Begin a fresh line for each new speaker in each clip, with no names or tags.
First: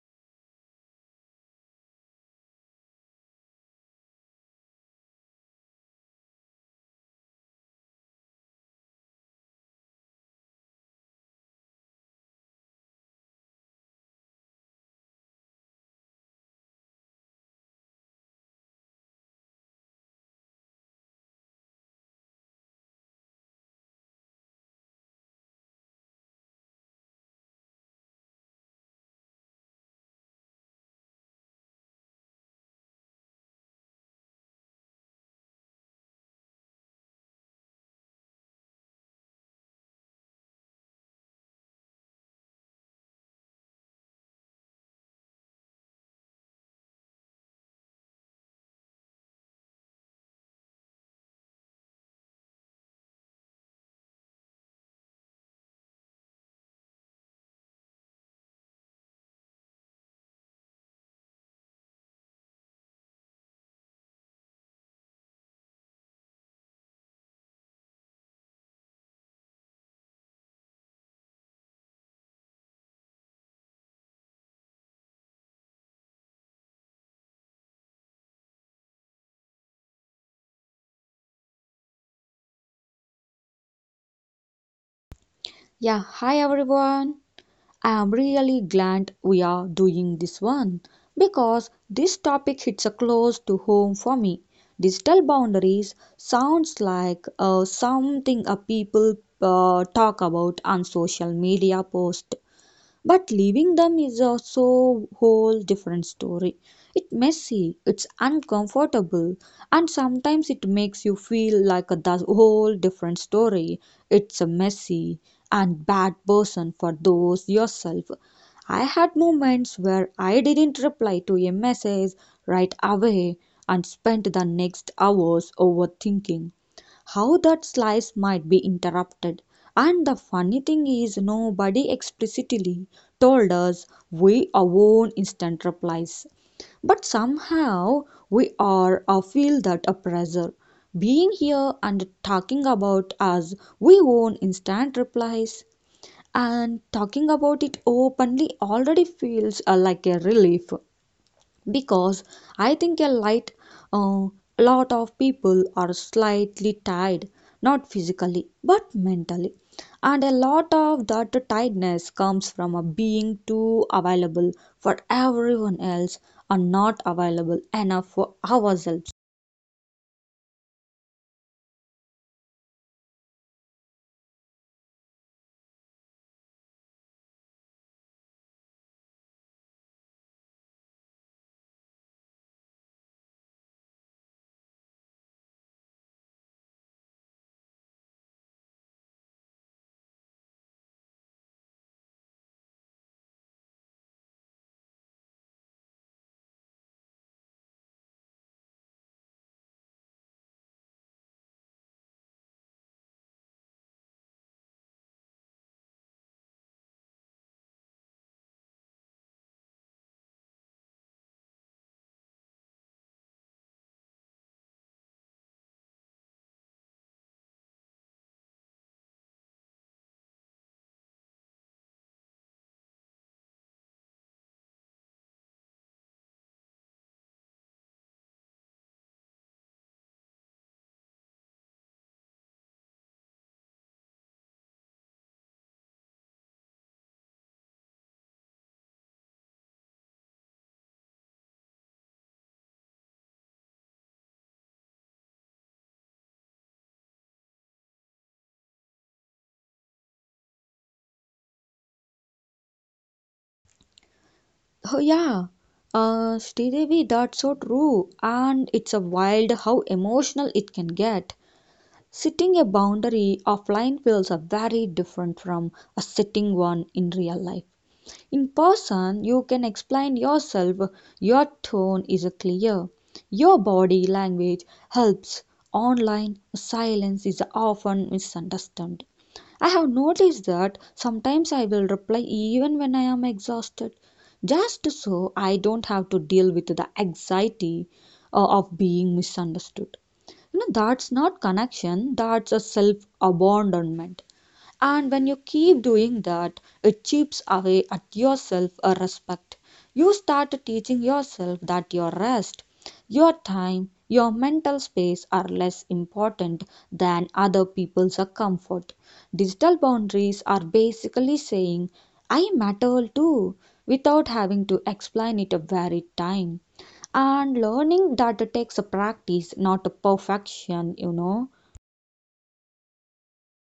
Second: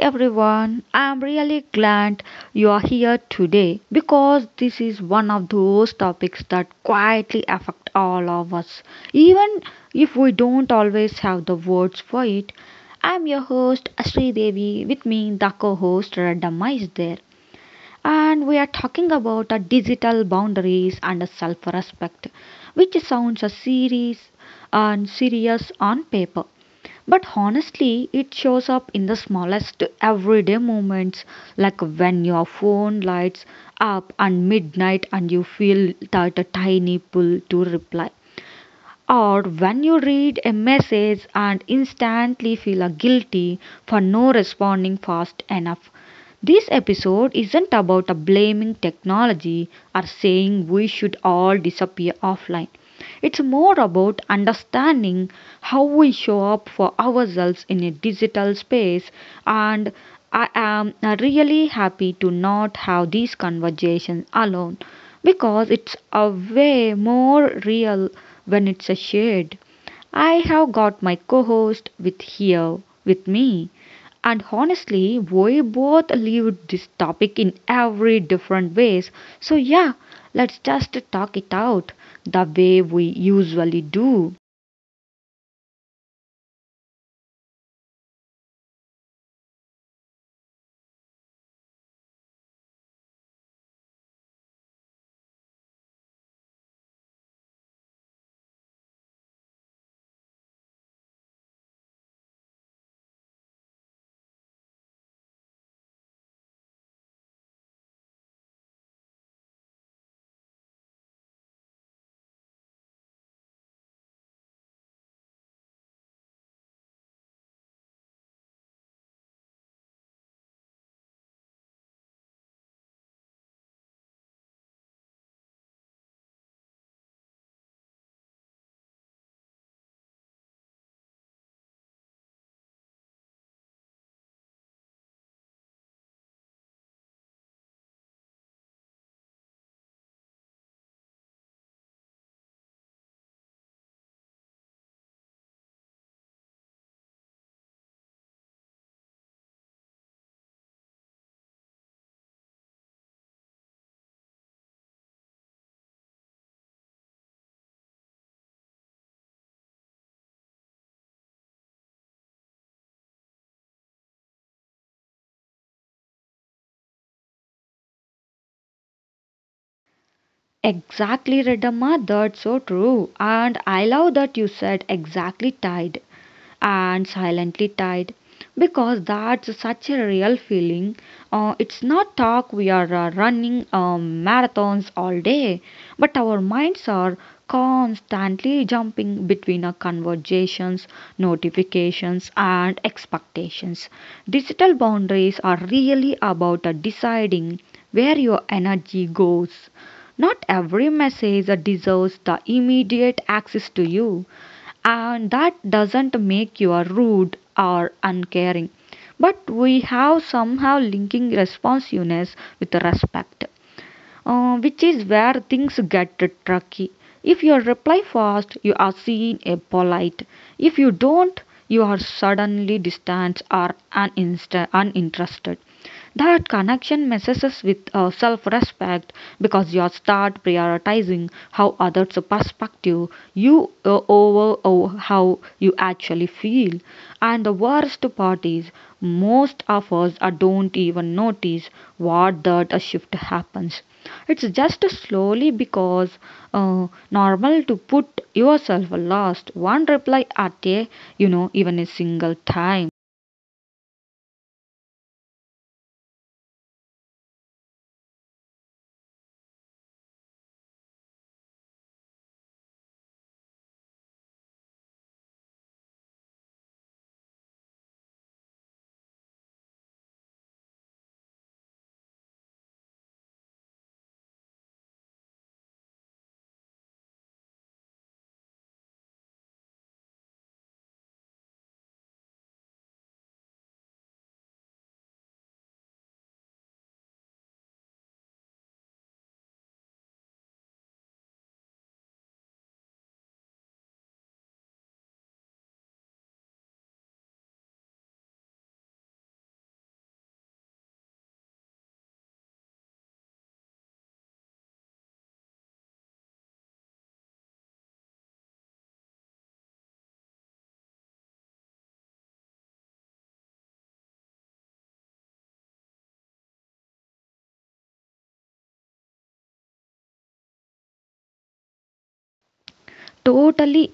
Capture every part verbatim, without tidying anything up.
everyone. I'm really glad you are here today because this is one of those topics that quietly affect all of us, even if we don't always have the words for it. I'm your host Asri Devi. With me, the co-host Radhamma is there, and we are talking about our digital boundaries and self-respect, which sounds a serious and serious on paper but honestly, it shows up in the smallest everyday moments, like when your phone lights up at midnight and you feel that a tiny pull to reply or when you read a message and instantly feel guilty for no responding fast enough. This episode isn't about blaming technology or saying we should all disappear offline. It's more about understanding how we show up for ourselves in a digital space and I am really happy to not have these conversations alone because it's a way more real when it's a shared. I have got my co-host with here with me, and honestly, we both live this topic in every different ways. So yeah, let's just talk it out the way we usually do.
Yeah, hi everyone. I am really glad we are doing this one because this topic hits a close to home for me. Digital boundaries sounds like uh, something a people uh, talk about on social media post but leaving them is also whole different story. It's messy, it's uncomfortable, and sometimes it makes you feel like a thus- whole different story. It's a messy and bad person for those yourself. I had moments where I didn't reply to a message right away and spent the next hours overthinking how that slice might be interrupted. And the funny thing is, nobody explicitly told us we own instant replies. But somehow we are or feel that a pressure. Being here and talking about us, we own instant replies and talking about it openly already feels uh, like a relief because I think a light uh, lot of people are slightly tired, not physically but mentally, and a lot of that tiredness comes from a being too available for everyone else and not available enough for ourselves.
Exactly, Redamma. That's so true, and I love that you said exactly tied and silently tied because that's such a real feeling. Uh, it's not talk we are uh, running um, marathons all day, but our minds are constantly jumping between our conversations, notifications, and expectations. Digital boundaries are really about uh, deciding where your energy goes. Not every message uh, deserves the immediate access to you and that doesn't make you rude or uncaring but we have somehow linking responsiveness with respect, uh, which is where things get tricky if you reply fast you are seen as polite if you don't you are suddenly distant or uninst- uninterested. That connection messes us with uh, self respect because you start prioritizing how others perspective you uh, over, over how you actually feel. And the worst part is, most of us uh, don't even notice what that uh, shift happens. It's just slowly because uh, normal to put yourself last one reply at a you know even a single time.
Oh yeah. uh, Sridevi, that's so true, and it's a wild how emotional it can get. Setting a boundary offline feels feels very different from a setting one in real life. In person, you can explain yourself, your tone is clear, your body language helps. Online, silence is often misunderstood. I have noticed that sometimes I will reply even when I am exhausted, just so I don't have to deal with the anxiety uh, of being misunderstood. You know, that's not connection, that's a self abandonment. And when you keep doing that, it chips away at your self uh, respect. You start teaching yourself that your rest, your time, your mental space are less important than other people's uh, comfort. Digital boundaries are basically saying, I matter too, without having to explain it every time. And learning that takes a practice, not a perfection, you know.
Totally,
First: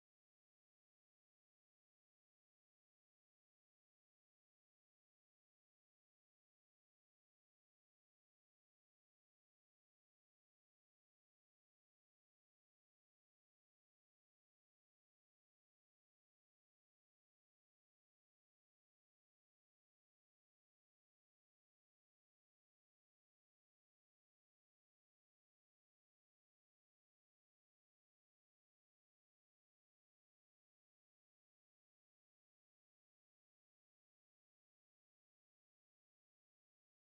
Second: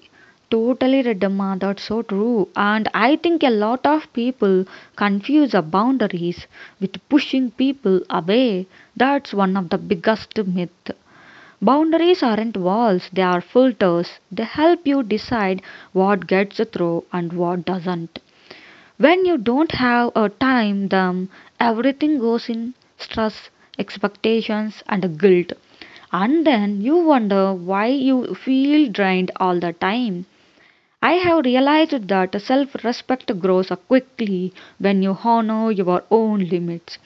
totally, Redamma. That's so true. And I think a lot of people confuse the boundaries with pushing people away. That's one of the biggest myth. Boundaries aren't walls, they are filters. They help you decide what gets through and what doesn't. When you don't have a time, then everything goes in stress, expectations, and guilt. And then you wonder why you feel drained all the time. I have realized that self respect grows quickly when you honor your own limits,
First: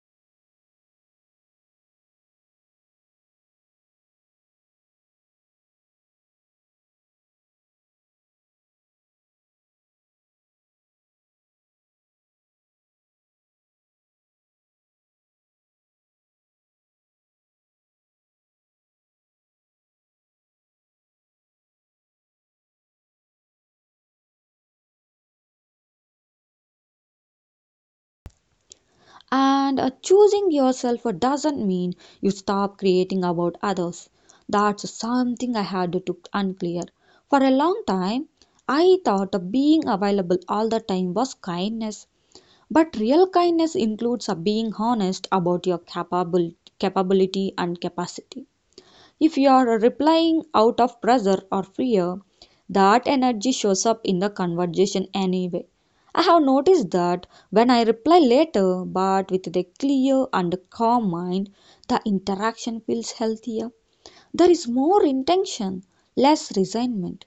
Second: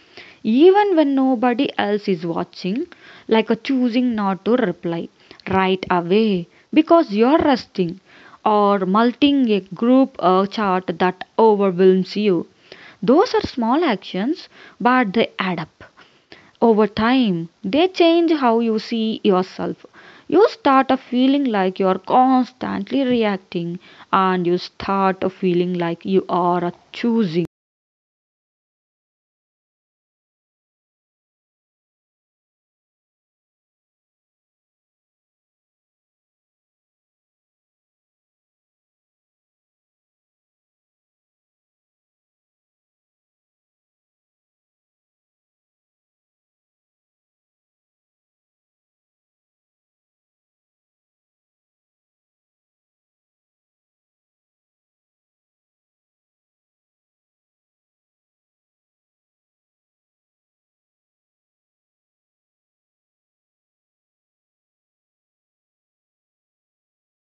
even when nobody else is watching, like choosing not to reply right away because you're resting or multing a group uh, chart that overwhelms you. Those are small actions, but they add up. Over time, they change how you see yourself. You start a feeling like you are constantly reacting, and you start a feeling like you are a choosing.
And uh, choosing yourself uh, doesn't mean you stop creating about others. That's something I had to unclear. For a long time, I thought uh, being available all the time was kindness. But real kindness includes uh, being honest about your capable, capability and capacity. If you are replying out of pressure or fear, that energy shows up in the conversation anyway. I have noticed that when I reply later but with a clear and calm mind, the interaction feels healthier. There is more intention, less resentment.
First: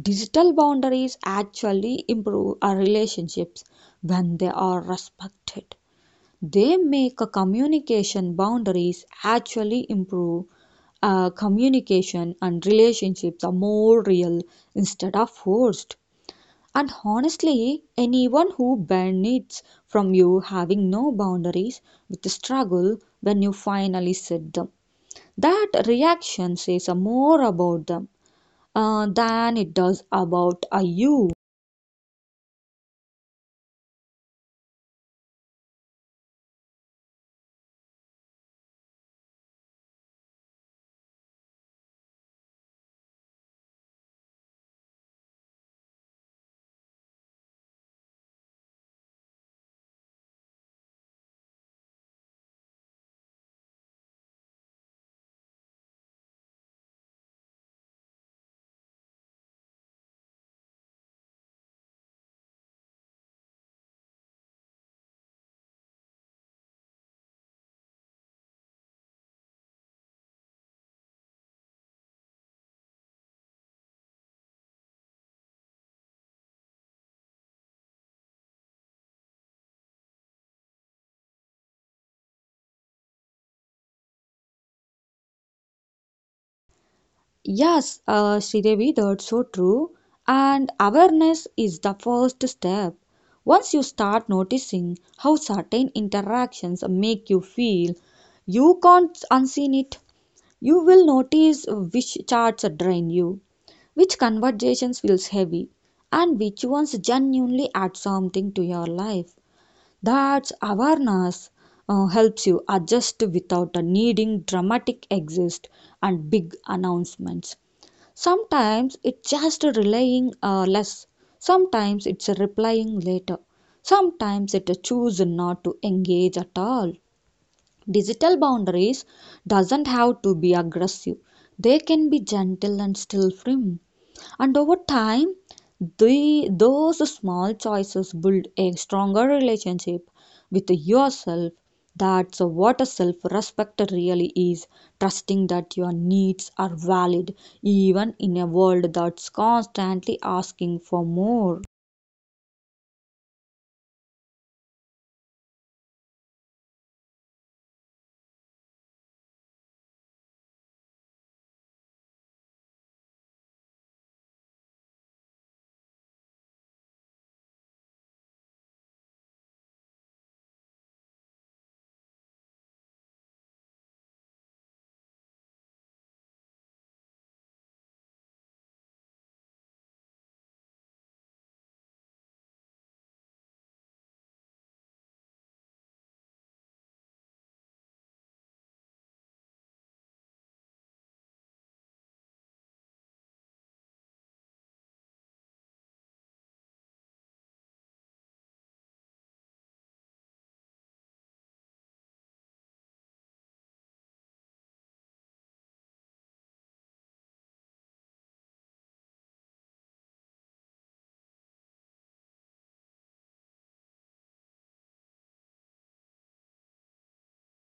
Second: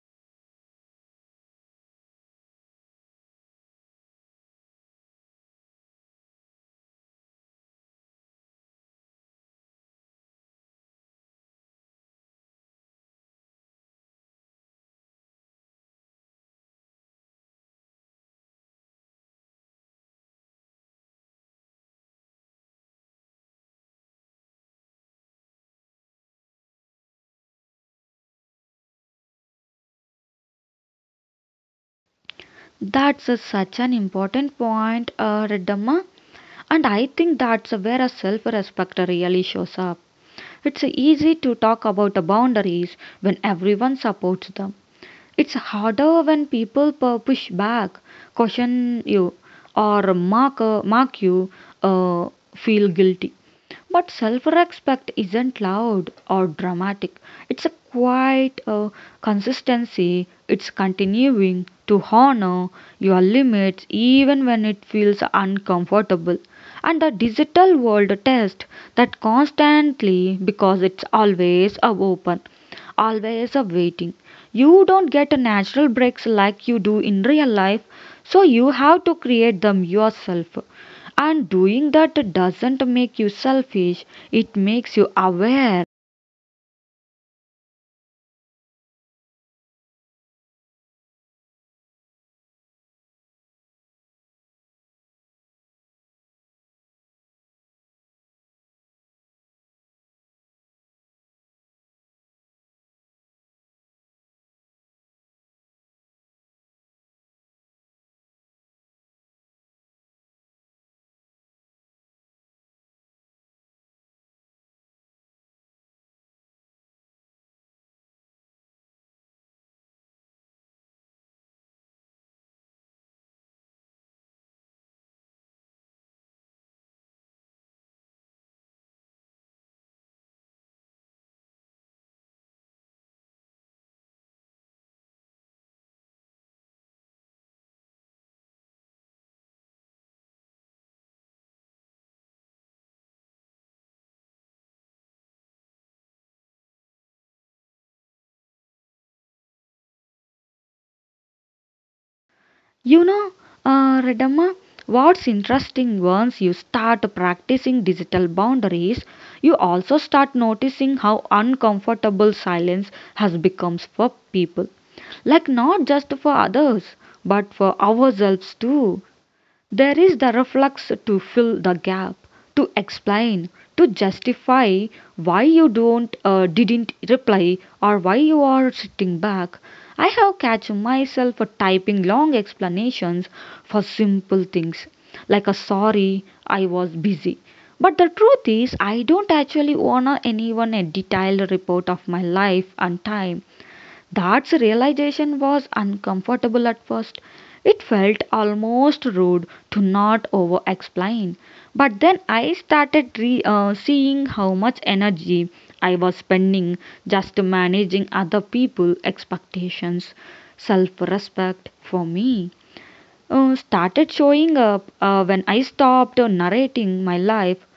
Digital boundaries actually improve our relationships when they are respected, they make a communication boundaries actually improve uh, communication, and relationships are more real instead of forced. And honestly, anyone who benefits from you having no boundaries with struggle when you finally set them. That reaction says uh, more about them uh, than it does about uh, you.
That's a, such an important point, uh, Redamma. And I think that's where a self respect really shows up. It's easy to talk about the boundaries when everyone supports them. It's harder when people pu- push back, caution you, or mark, uh, mark you, uh, feel guilty. But self respect isn't loud or dramatic. It's a quiet uh, consistency. It's continuing to honor your limits even when it feels uncomfortable. And the digital world test that constantly because it's always uh, open, always of waiting. You don't get a natural breaks like you do in real life, so you have to create them yourself. And doing that doesn't make you selfish, it makes you aware.
Yes, uh, Sridevi, that's so true. And awareness is the first step. Once you start noticing how certain interactions make you feel, you can't unseen it. You will notice which chats drain you, which conversations feels heavy, and which ones genuinely add something to your life. That's awareness uh, helps you adjust without a needing dramatic exist and big announcements. Sometimes it's just relying uh, less. Sometimes it's replying later. Sometimes it's choose not to engage at all. Digital boundaries doesn't have to be aggressive. They can be gentle and still firm. And over time, the, those small choices build a stronger relationship with yourself. That's what a self respect really is, trusting that your needs are valid, even in a world that's constantly asking for more.
You know, uh, Redamma, what's interesting once you start practicing digital boundaries, you also start noticing how uncomfortable silence has become for people, like not just for others but for ourselves too. There is the reflex to fill the gap, to explain, to justify why you don't uh, didn't reply or why you are sitting back. I have catch myself typing long explanations for simple things like a sorry I was busy. But the truth is I don't actually want anyone a detailed report of my life and time. That realization was uncomfortable at first. It felt almost rude to not over explain. But then I started re- uh, seeing how much energy I was spending just managing other people's expectations. Self respect for me uh, started showing up uh, when I stopped narrating my life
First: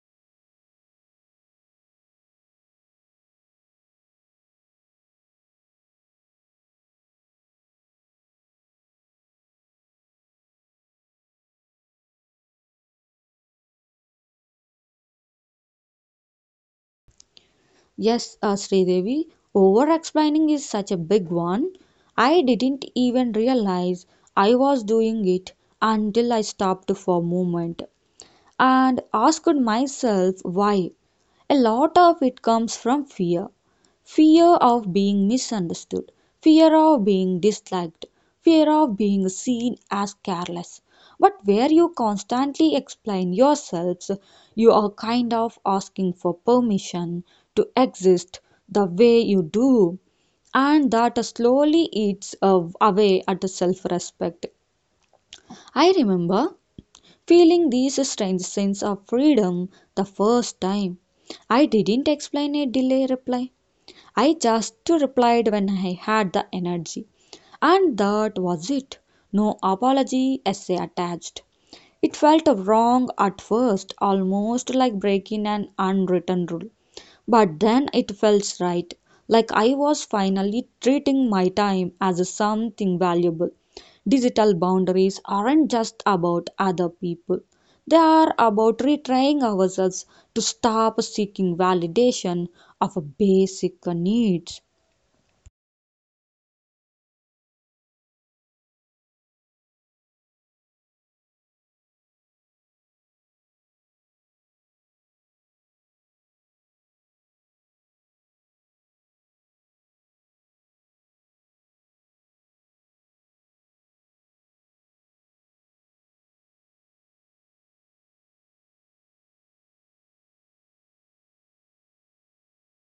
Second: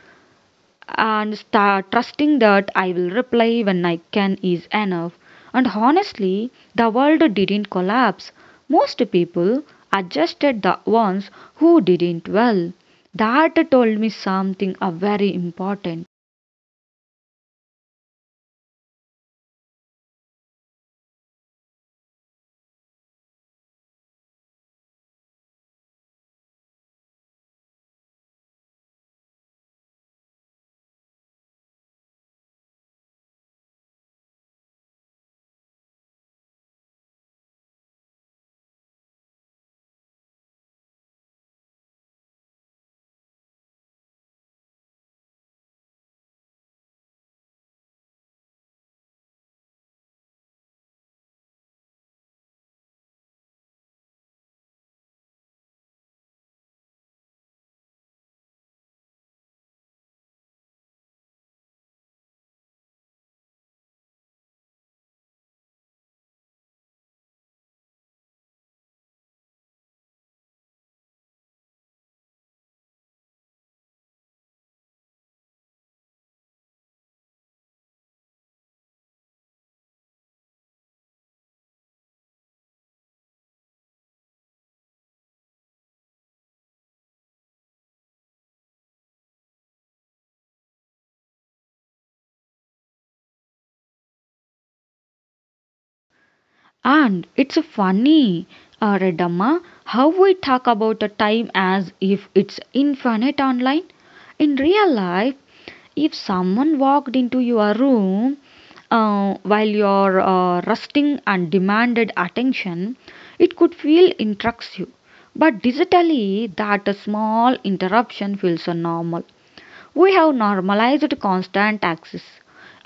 and start trusting that I will reply when I can is enough. And honestly, the world didn't collapse. Most people adjusted the ones who didn't well. That told me something uh, very important.
Yes, uh, Sridevi, over explaining is such a big one. I didn't even realize I was doing it until I stopped for a moment and asked myself why. A lot of it comes from fear, fear of being misunderstood, fear of being disliked, fear of being seen as careless. But where you constantly explain yourselves, you are kind of asking for permission to exist the way you do, and that slowly eats uh, away at self respect. I remember feeling these strange sense of freedom the first time. I didn't explain a delay reply. I just replied when I had the energy. And that was it. No apology essay attached. It felt wrong at first, almost like breaking an unwritten rule. But then it felt right, like I was finally treating my time as something valuable. Digital boundaries aren't just about other people, they are about retraining ourselves to stop seeking validation of basic needs.
And it's funny, uh, Redamma, how we talk about the time as if it's infinite online. In real life, if someone walked into your room uh, while you're uh, resting and demanded attention, it could feel interrupts you. But digitally, that small interruption feels uh, normal. We have normalized constant taxes,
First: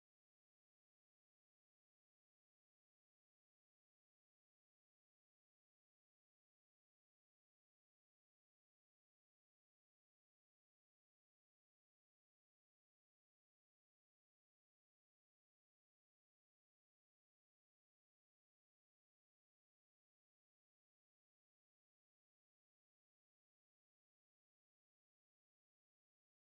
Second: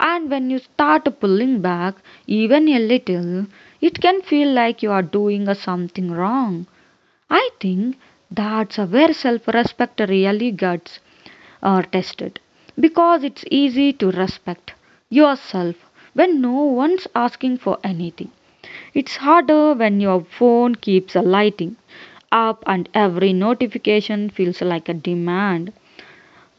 and when you start pulling back even a little, it can feel like you are doing something wrong. I think that's where self respect really gets uh, tested because it's easy to respect yourself when no one's asking for anything. It's harder when your phone keeps lighting up and every notification feels like a demand.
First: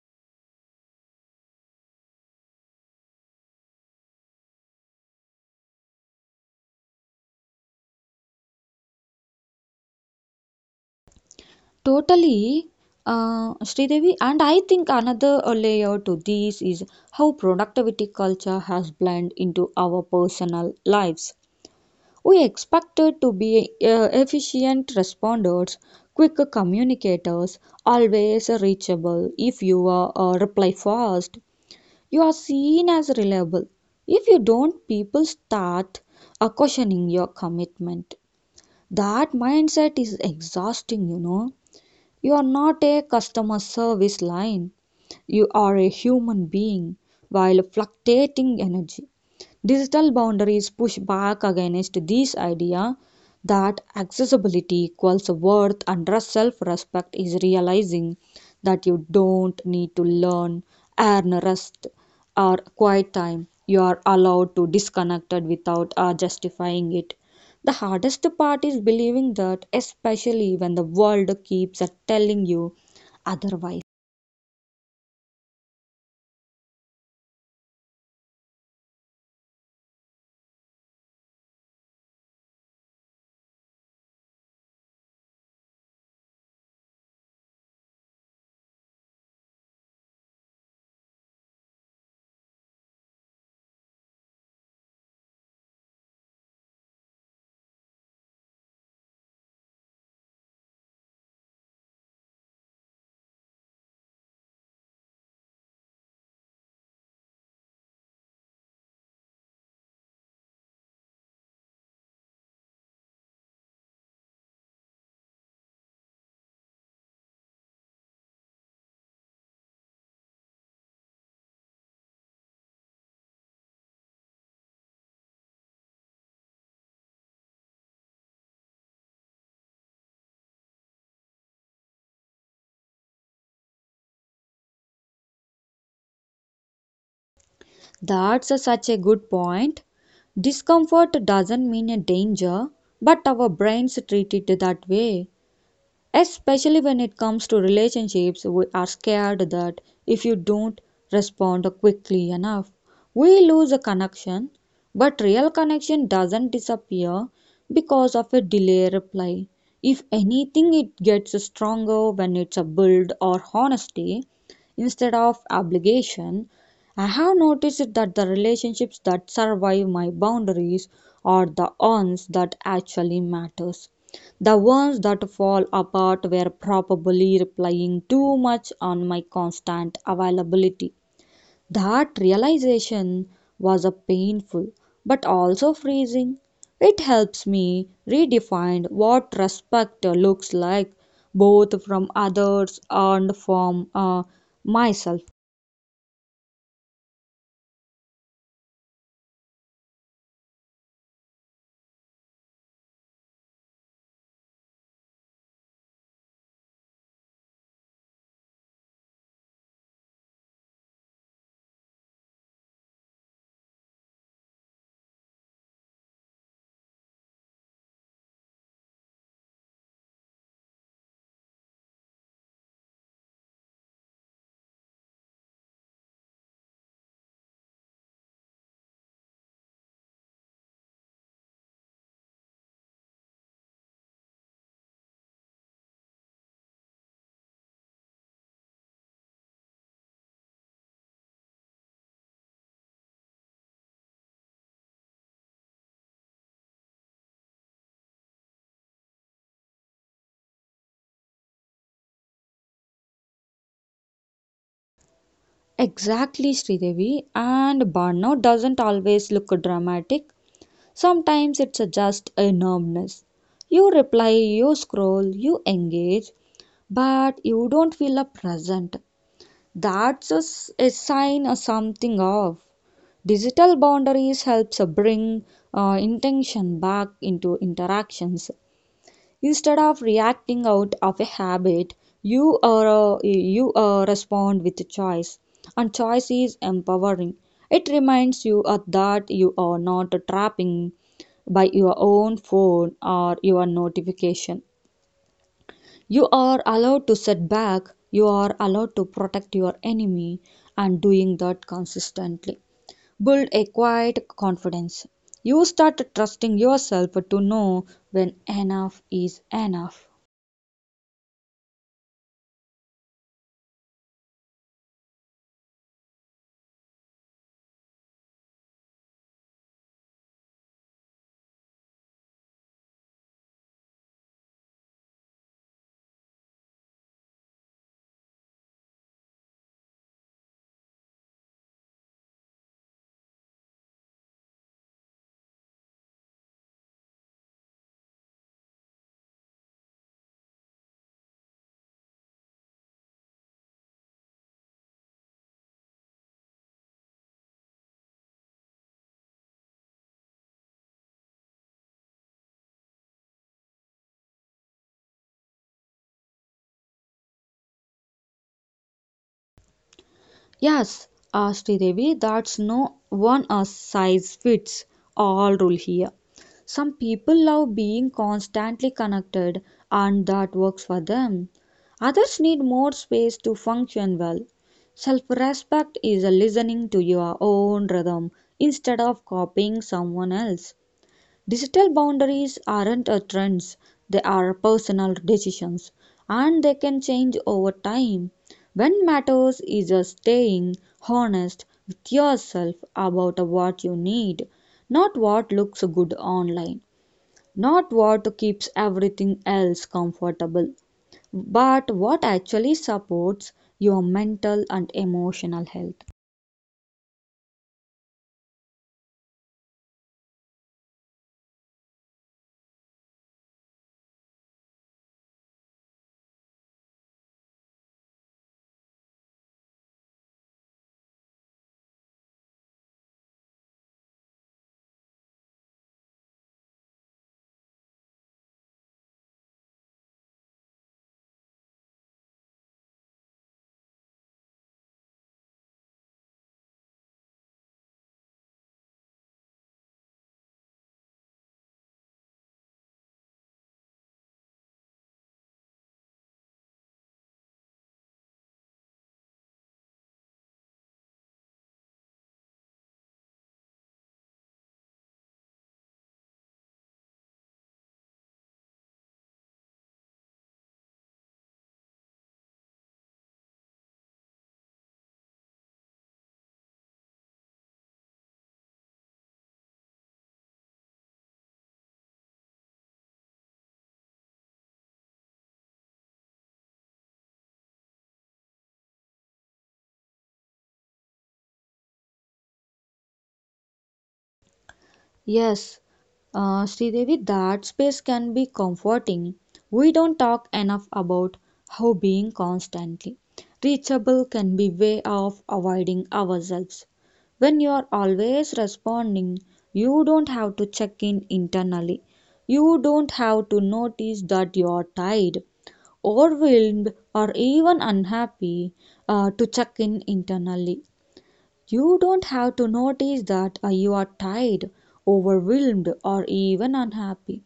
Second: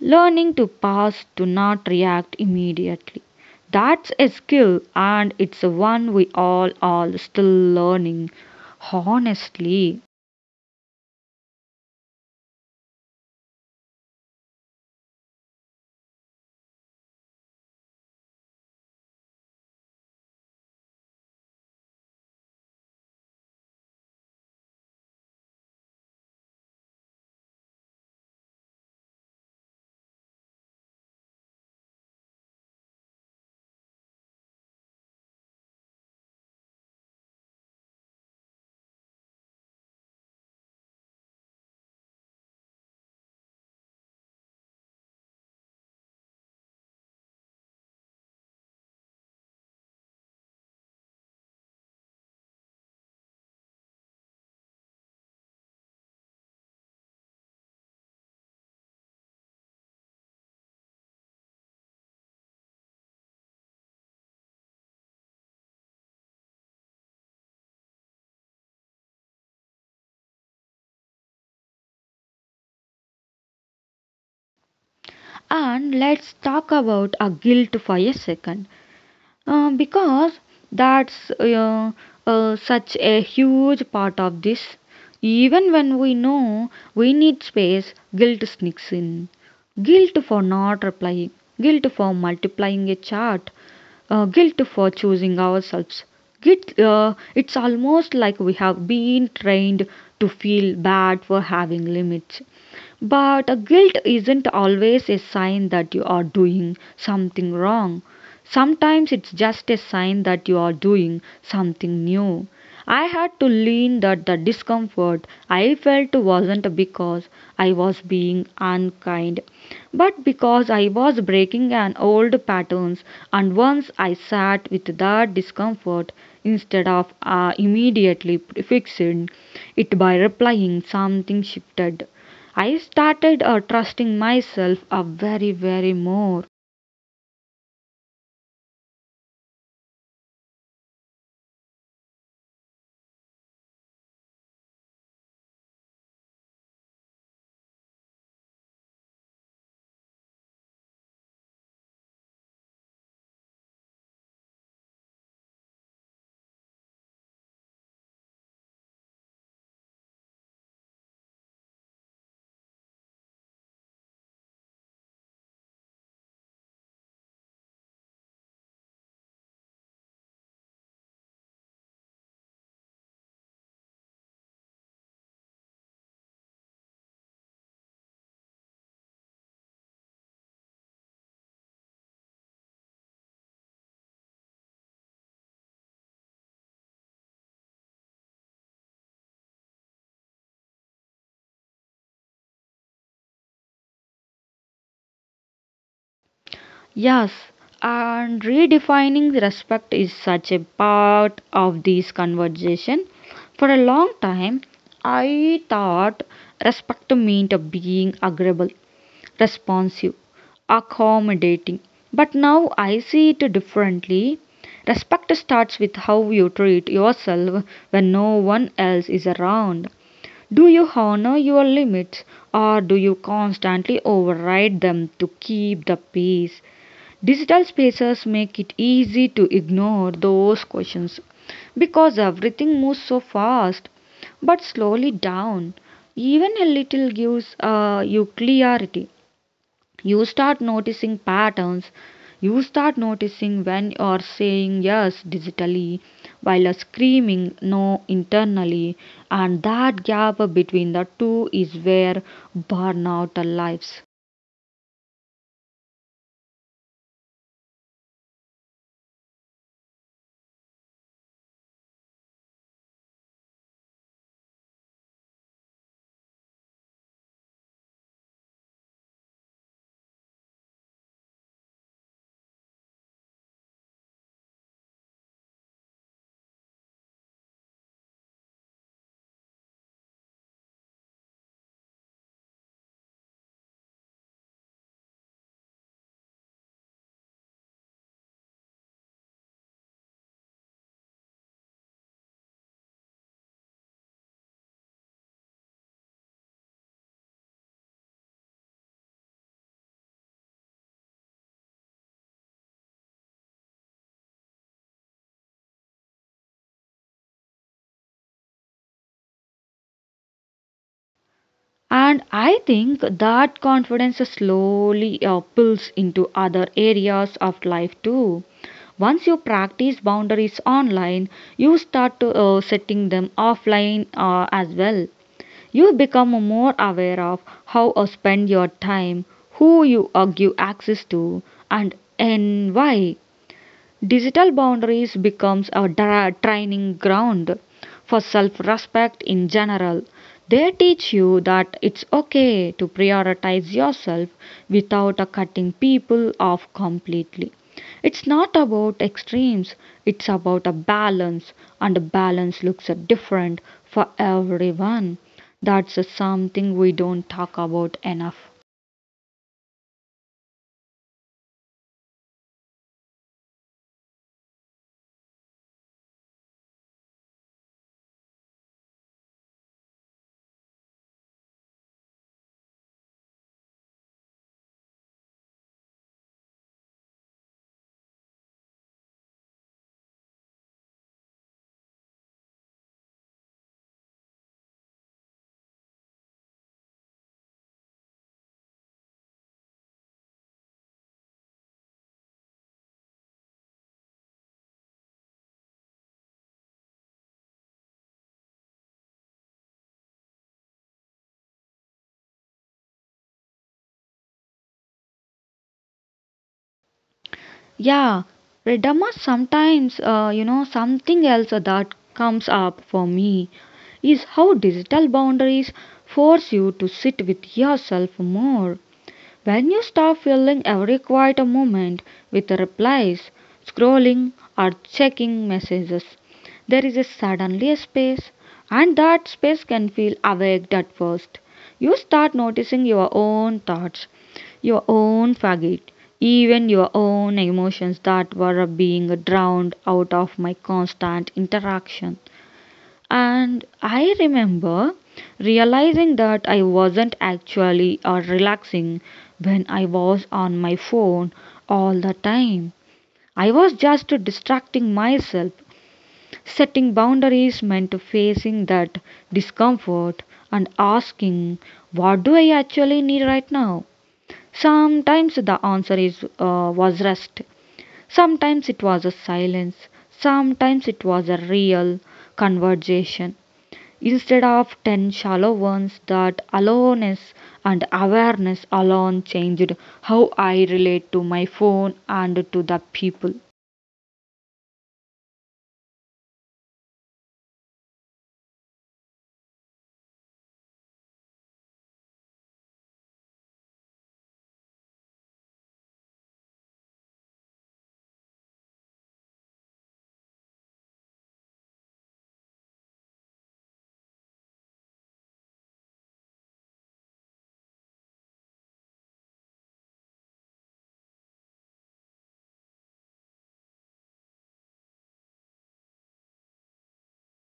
Learning to pause, to not react immediately. That's a skill, and it's one we all are still learning, honestly.
Totally, uh, Sridevi. And I think another layer to this is how productivity culture has blended into our personal lives. We expected to be uh, efficient responders, quick communicators, always reachable. If you uh, uh, reply fast, you are seen as reliable. If you don't, people start uh, questioning your commitment. That mindset is exhausting, you know. You are not a customer service line. You are a human being while fluctuating energy. Digital boundaries push back against this idea that accessibility equals worth, and self respect is realizing that you don't need to learn, earn rest, or quiet time. You are allowed to disconnect without uh, justifying it. The hardest part is believing that, especially when the world keeps telling you otherwise.
And let's talk about a guilt for a second. Uh, because that's uh, uh, such a huge part of this. Even when we know we need space, guilt sneaks in. Guilt for not replying, guilt for multiplying a chart, uh, guilt for choosing ourselves. Guilt, uh, it's almost like we have been trained to feel bad for having limits. But a guilt isn't always a sign that you are doing something wrong. Sometimes it's just a sign that you are doing something new. I had to learn that the discomfort I felt wasn't because I was being unkind, but because I was breaking an old patterns, and once I sat with that discomfort instead of uh, immediately fixing it by replying something shifted. I started uh, trusting myself a very, very more.
That's such a good point. Discomfort doesn't mean a danger, but our brains treat it that way, especially when it comes to relationships. We are scared that if you don't respond quickly enough, we lose a connection. But real connection doesn't disappear because of a delay reply. If anything, it gets stronger when it's a build or honesty instead of obligation. I have noticed that the relationships that survive my boundaries are the ones that actually matters. The ones that fall apart were probably relying too much on my constant availability. That realization was a painful but also freezing. It helps me redefine what respect looks like, both from others and from uh, myself.
Yes, and redefining respect is such a part of this conversation. For a long time, I thought respect meant being agreeable, responsive, accommodating. But now I see it differently. Respect starts with how you treat yourself when no one else is around. Do you honor your limits or do you constantly override them to keep the peace? Digital spaces make it easy to ignore those questions because everything moves so fast. But slowly down, even a little gives uh, you clarity. You start noticing patterns, you start noticing when you are saying yes digitally while screaming no internally, and that gap between the two is where burnout lives.
Exactly, Sridevi. And burnout doesn't always look dramatic. Sometimes it's a just a numbness. You reply, you scroll, you engage, but you don't feel a present. That's a, s- a sign of something off. Digital boundaries helps uh, bring uh, intention back into interactions. Instead of reacting out of a habit, you are you uh, respond with choice, and choice is empowering. It reminds you uh, that you are not trapping by your own phone or your notification. You are allowed to set back, you are allowed to protect your enemy, and doing that consistently. Build a quiet confidence. You start trusting yourself to know when enough is enough.
And I think that confidence slowly uh, pulls into other areas of life too. Once you practice boundaries online you start to, uh, setting them offline uh, as well. You become more aware of how you spend your time, who you uh, give access to, and in why. Digital boundaries becomes a dra- training ground for self-respect in general. They teach you that it's okay to prioritize yourself without uh, cutting people off completely. It's not about extremes, it's about a balance, and a balance looks uh, different for everyone. That's uh, something we don't talk about enough.
Yes, uh, Devi, that's no one uh, size fits all rule here. Some people love being constantly connected and that works for them. Others need more space to function well. Self respect is a listening to your own rhythm instead of copying someone else. Digital boundaries aren't a trends, they are personal decisions and they can change over time. When matters is a staying honest with yourself about what you need, not what looks good online, not what keeps everything else comfortable, but what actually supports your mental and emotional health.
Yeah, Redama sometimes, uh, you know, something else uh, that comes up for me is how digital boundaries force you to sit with yourself more. When you stop filling every quiet moment with replies, scrolling, or checking messages, there is a suddenly a space, and that space can feel awake at first. You start noticing your own thoughts, your own faggot, even your own emotions that were being drowned out of my constant interaction. And I remember realizing that I wasn't actually or relaxing when I was on my phone all the time. I was just distracting myself. Setting boundaries meant facing that discomfort and asking, what do I actually need right now? Sometimes the answer is uh, was rest. Sometimes it was a silence. Sometimes it was a real conversation instead of ten shallow ones. That aloneness and awareness alone changed how I relate to my phone and to the people.
Yes, uh, Sridevi, that space can be comforting. We don't talk enough about how being constantly reachable can be way of avoiding ourselves. When you are always responding, you don't have to check in internally. You don't have to notice that you are tired, overwhelmed, or even unhappy uh, to check in internally. You don't have to notice that uh, you are tired, overwhelmed, or even unhappy.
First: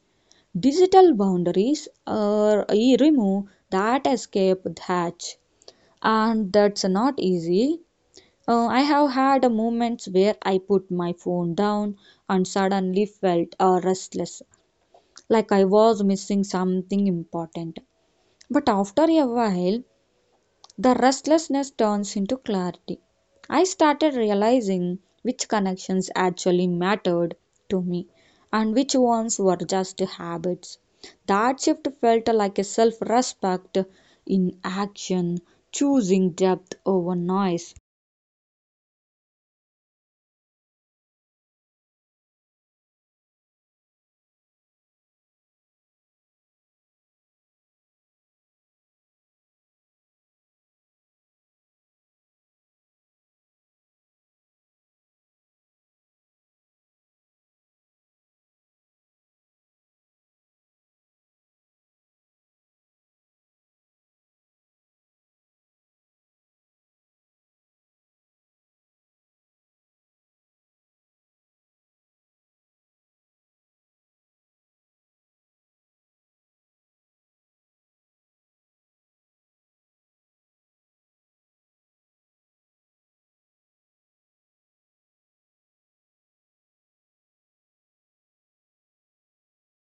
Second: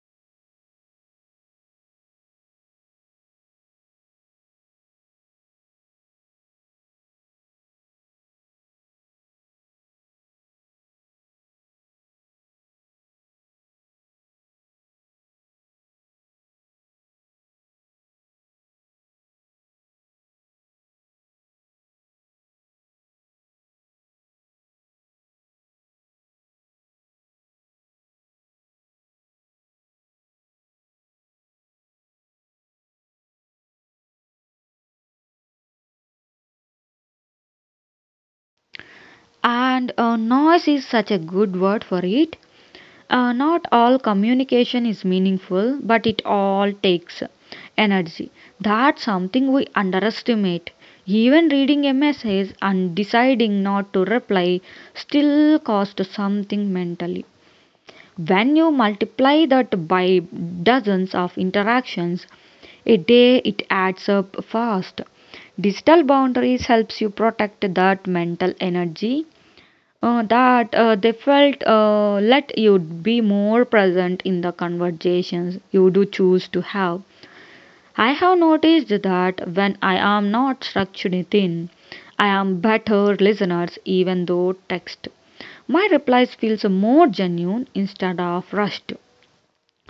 Digital boundaries are, uh, remove that escape hatch, and that's not easy. Uh, I have had moments where I put my phone down and suddenly felt uh, restless, like I was missing something important. But after a while, the restlessness turns into clarity. I started realizing which connections actually mattered to me and which ones were just habits. That shift felt like a self respect in action, choosing depth over noise.
And uh, noise is such a good word for it. Uh, not all communication is meaningful but it all takes energy. That's something we underestimate. Even reading a message and deciding not to reply still costs something mentally. When you multiply that by dozens of interactions a day, it adds up fast. Digital boundaries helps you protect that mental energy, uh, that uh, they felt uh, let you be more present in the conversations you do choose to have. I have noticed that when I am not structured thin, I am better listeners even though text. My replies feels more genuine instead of rushed.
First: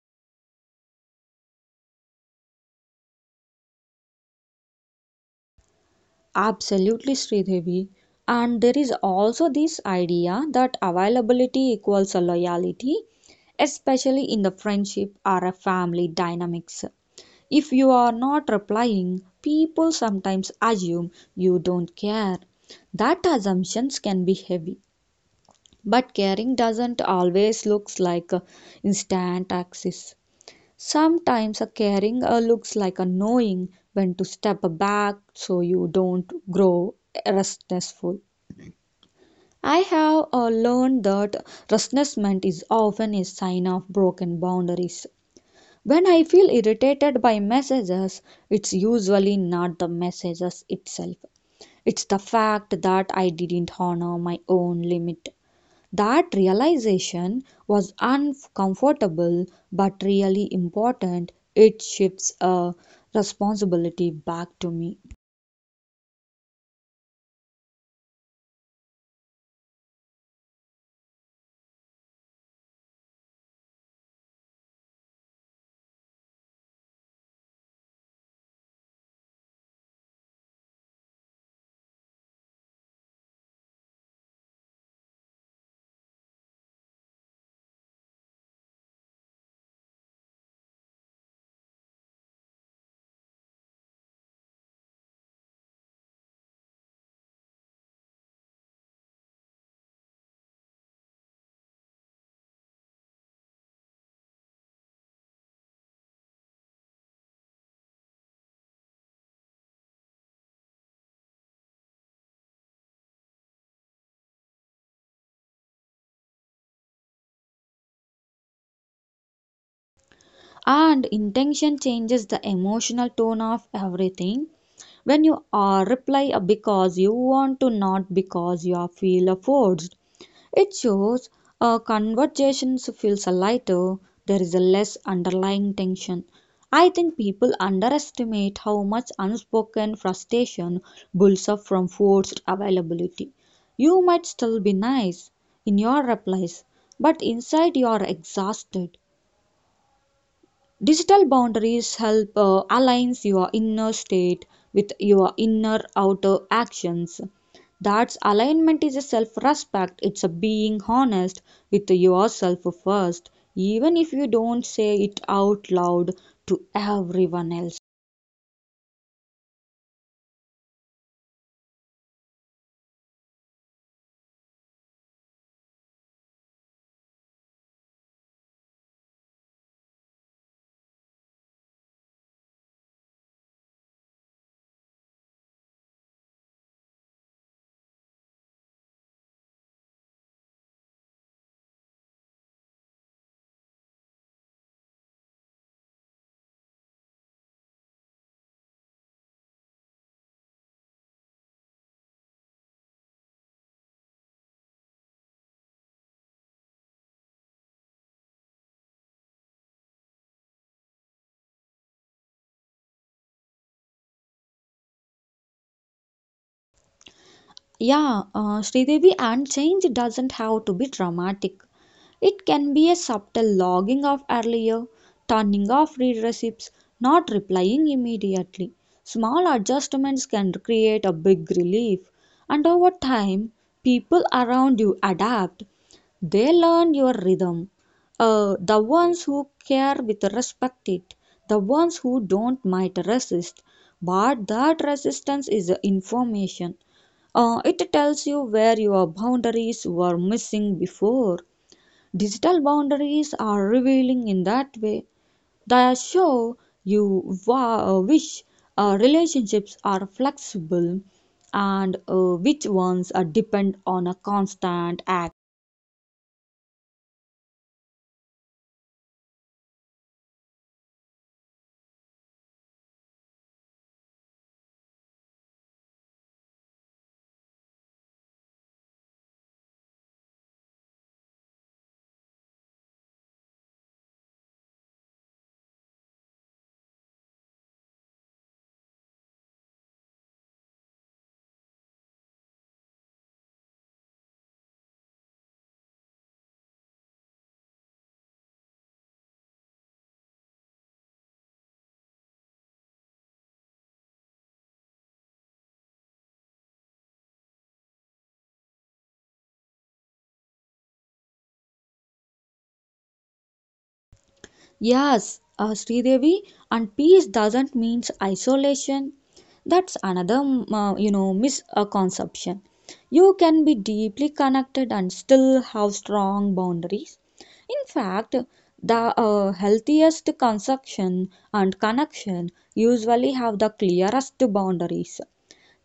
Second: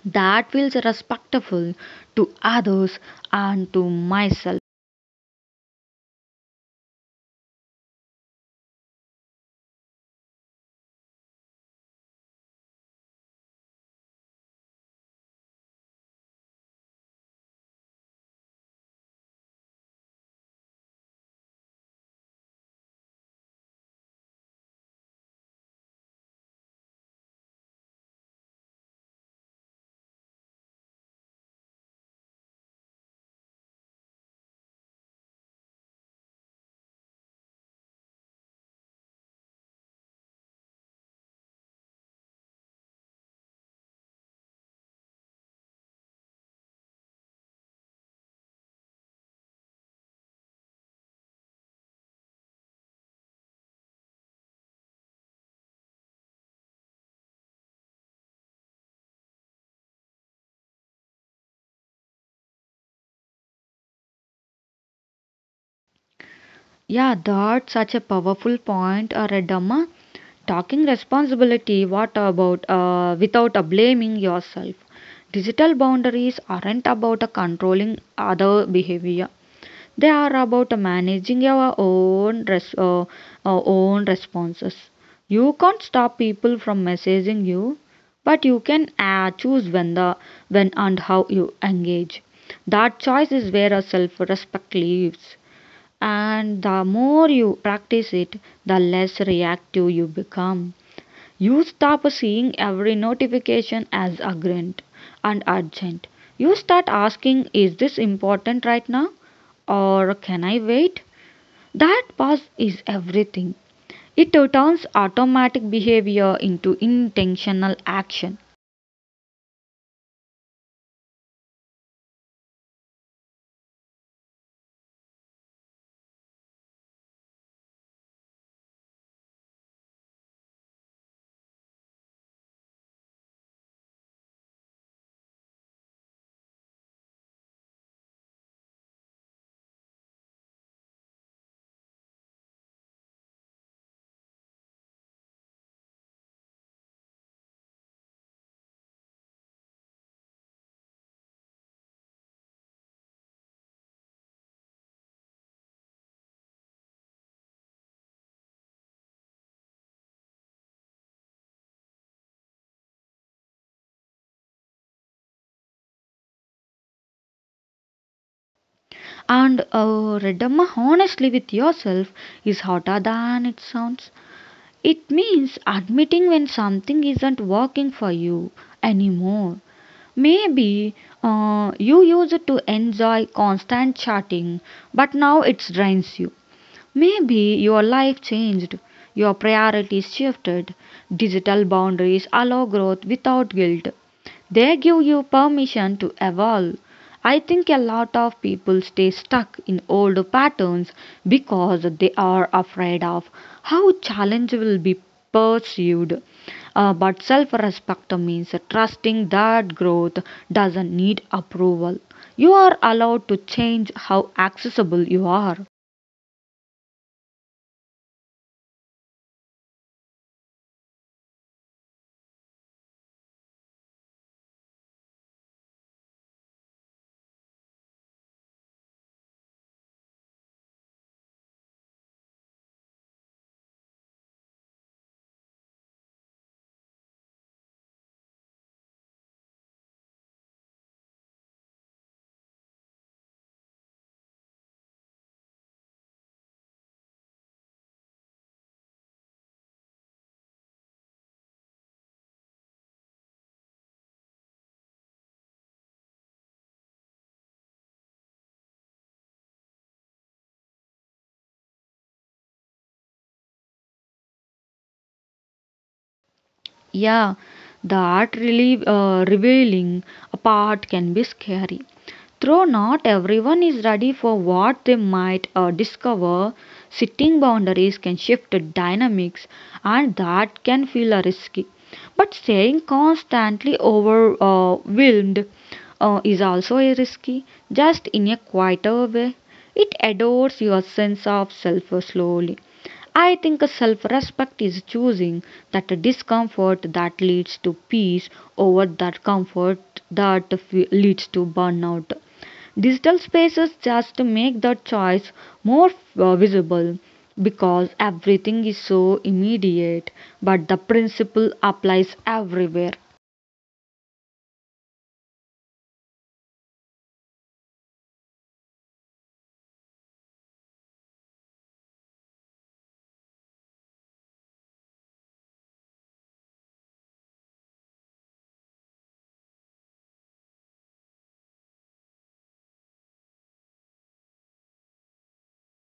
That feels respectful to others and to myself.
Absolutely, Sridevi. And there is also this idea that availability equals a loyalty, especially in the friendship or a family dynamics. If you are not replying, people sometimes assume you don't care. That assumptions can be heavy, but caring doesn't always looks like uh, instant access. Sometimes a caring uh, looks like a knowing when to step back so you don't grow resentful. I have uh, learned that restlessness is often a sign of broken boundaries. When I feel irritated by messages, it's usually not the messages itself. It's the fact that I didn't honor my own limit. That realization was uncomfortable but really important. It shifts a responsibility back to me.
Yeah, that's such a powerful point, uh, Redamma. Talking responsibility, what about uh, without uh, blaming yourself? Digital boundaries aren't about uh, controlling other behavior. They are about managing your own res- uh, uh, own responses. You can't stop people from messaging you, but you can uh, choose when the when and how you engage. That choice is where a self-respect lives, and the more you practice it, the less reactive you become. You stop seeing every notification as urgent and urgent. You start asking, is this important right now? Or can I wait? That pause is everything. It turns automatic behavior into intentional action.
And intention changes the emotional tone of everything. When you are reply because you want to, not because you are feel forced, it shows uh, conversations feels lighter, there is a less underlying tension. I think people underestimate how much unspoken frustration builds up from forced availability. You might still be nice in your replies, but inside you are exhausted. Digital boundaries help uh, align your inner state with your inner outer actions. That's alignment is a self respect, it's a being honest with yourself first, even if you don't say it out loud to everyone else.
And uh, redema honestly with yourself is hotter than it sounds. It means admitting when something isn't working for you anymore. Maybe uh, you used to enjoy constant chatting, but now it drains you. Maybe your life changed, your priorities shifted. Digital boundaries allow growth without guilt. They give you permission to evolve. I think a lot of people stay stuck in old patterns because they are afraid of how challenge will be pursued. Uh, but self respect means trusting that growth doesn't need approval. You are allowed to change how accessible you are.
Yeah, uh, Sridevi, and change doesn't have to be dramatic. It can be a subtle logging of earlier, turning off read receipts, not replying immediately. Small adjustments can create a big relief, and over time, people around you adapt. They learn your rhythm. Uh, the ones who care with respect it, the ones who don't might resist, but that resistance is information. Uh, it tells you where your boundaries were missing before. Digital boundaries are revealing in that way. They show you wa- uh, which uh, relationships are flexible and uh, which ones are depend on a constant act.
Yeah, the art really uh, revealing a part can be scary. Though not everyone is ready for what they might uh, discover, setting boundaries can shift the dynamics and that can feel uh, risky. But staying constantly overwhelmed uh, is also a risky, just in a quieter way. It adores your sense of self slowly. I think self respect is choosing that discomfort that leads to peace over that comfort that f- leads to burnout. Digital spaces just make that choice more uh, visible because everything is so immediate, but the principle applies everywhere.
Yes, uh, Sridevi, and peace doesn't mean isolation. That's another, mm, uh, you know, misconception. You can be deeply connected and still have strong boundaries. In fact, the uh, healthiest conception and connection usually have the clearest boundaries.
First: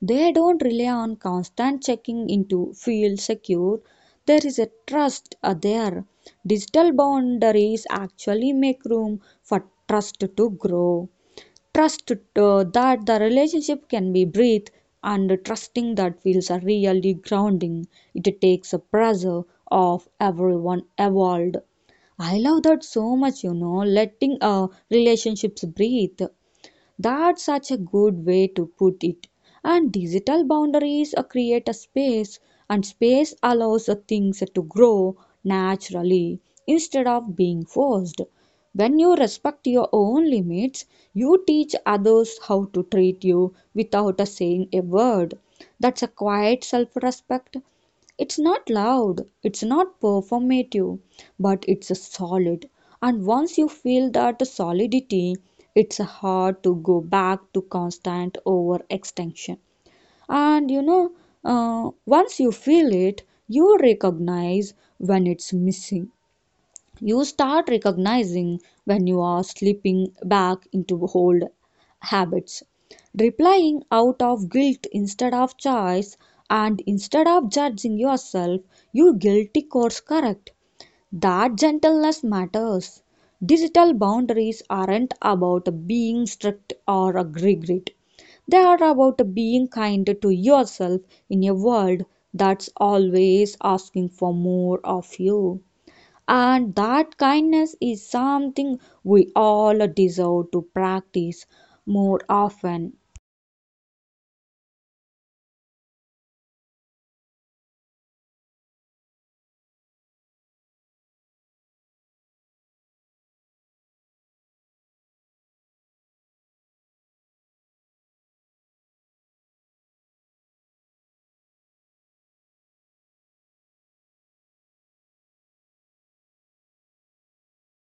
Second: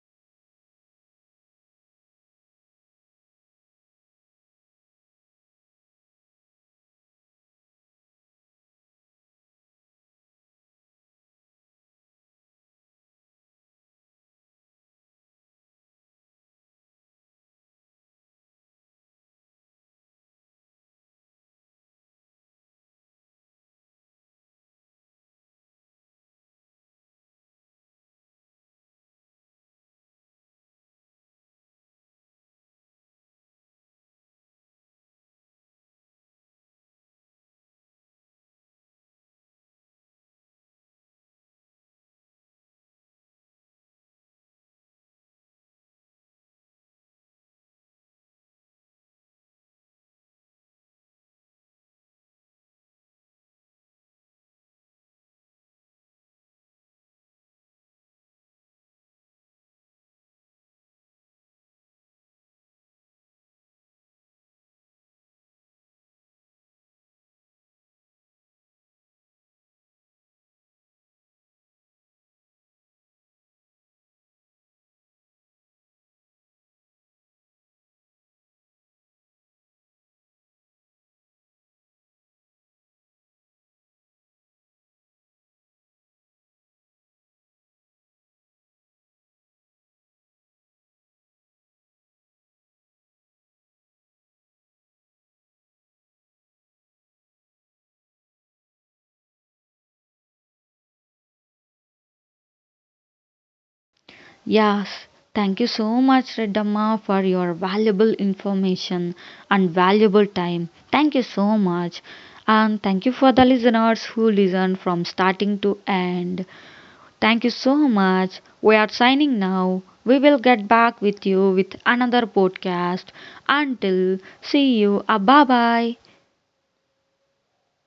They don't rely on constant checking into feel secure. There is a trust uh, there. Digital boundaries actually make room for trust to grow. Trust uh, that the relationship can be breathed and trusting that feels are really grounding. It takes a pressure of everyone evolved. I love that so much, you know, letting uh, relationships breathe. That's such a good way to put it. And digital boundaries uh, create a space, and space allows uh, things to grow naturally instead of being forced. When you respect your own limits, you teach others how to treat you without uh, saying a word. That's a quiet self respect, it's not loud, it's not performative, but it's a solid. And once you feel that solidity, it's hard to go back to constant overextension. And you know, uh, once you feel it, you recognize when it's missing. You start recognizing when you are slipping back into old habits. Replying out of guilt instead of choice, and instead of judging yourself, you guilty course correct. That gentleness matters. Digital boundaries aren't about being strict or a regret. They are about being kind to yourself in a world that's always asking for more of you. And that kindness is something we all deserve to practice more often.
Yes, thank you so much, Reddamma, for your valuable information and valuable time. Thank you so much. And thank you for the listeners who listened from starting to end. Thank you so much. We are signing now. We will get back with you with another podcast. Until see you. Uh, bye bye.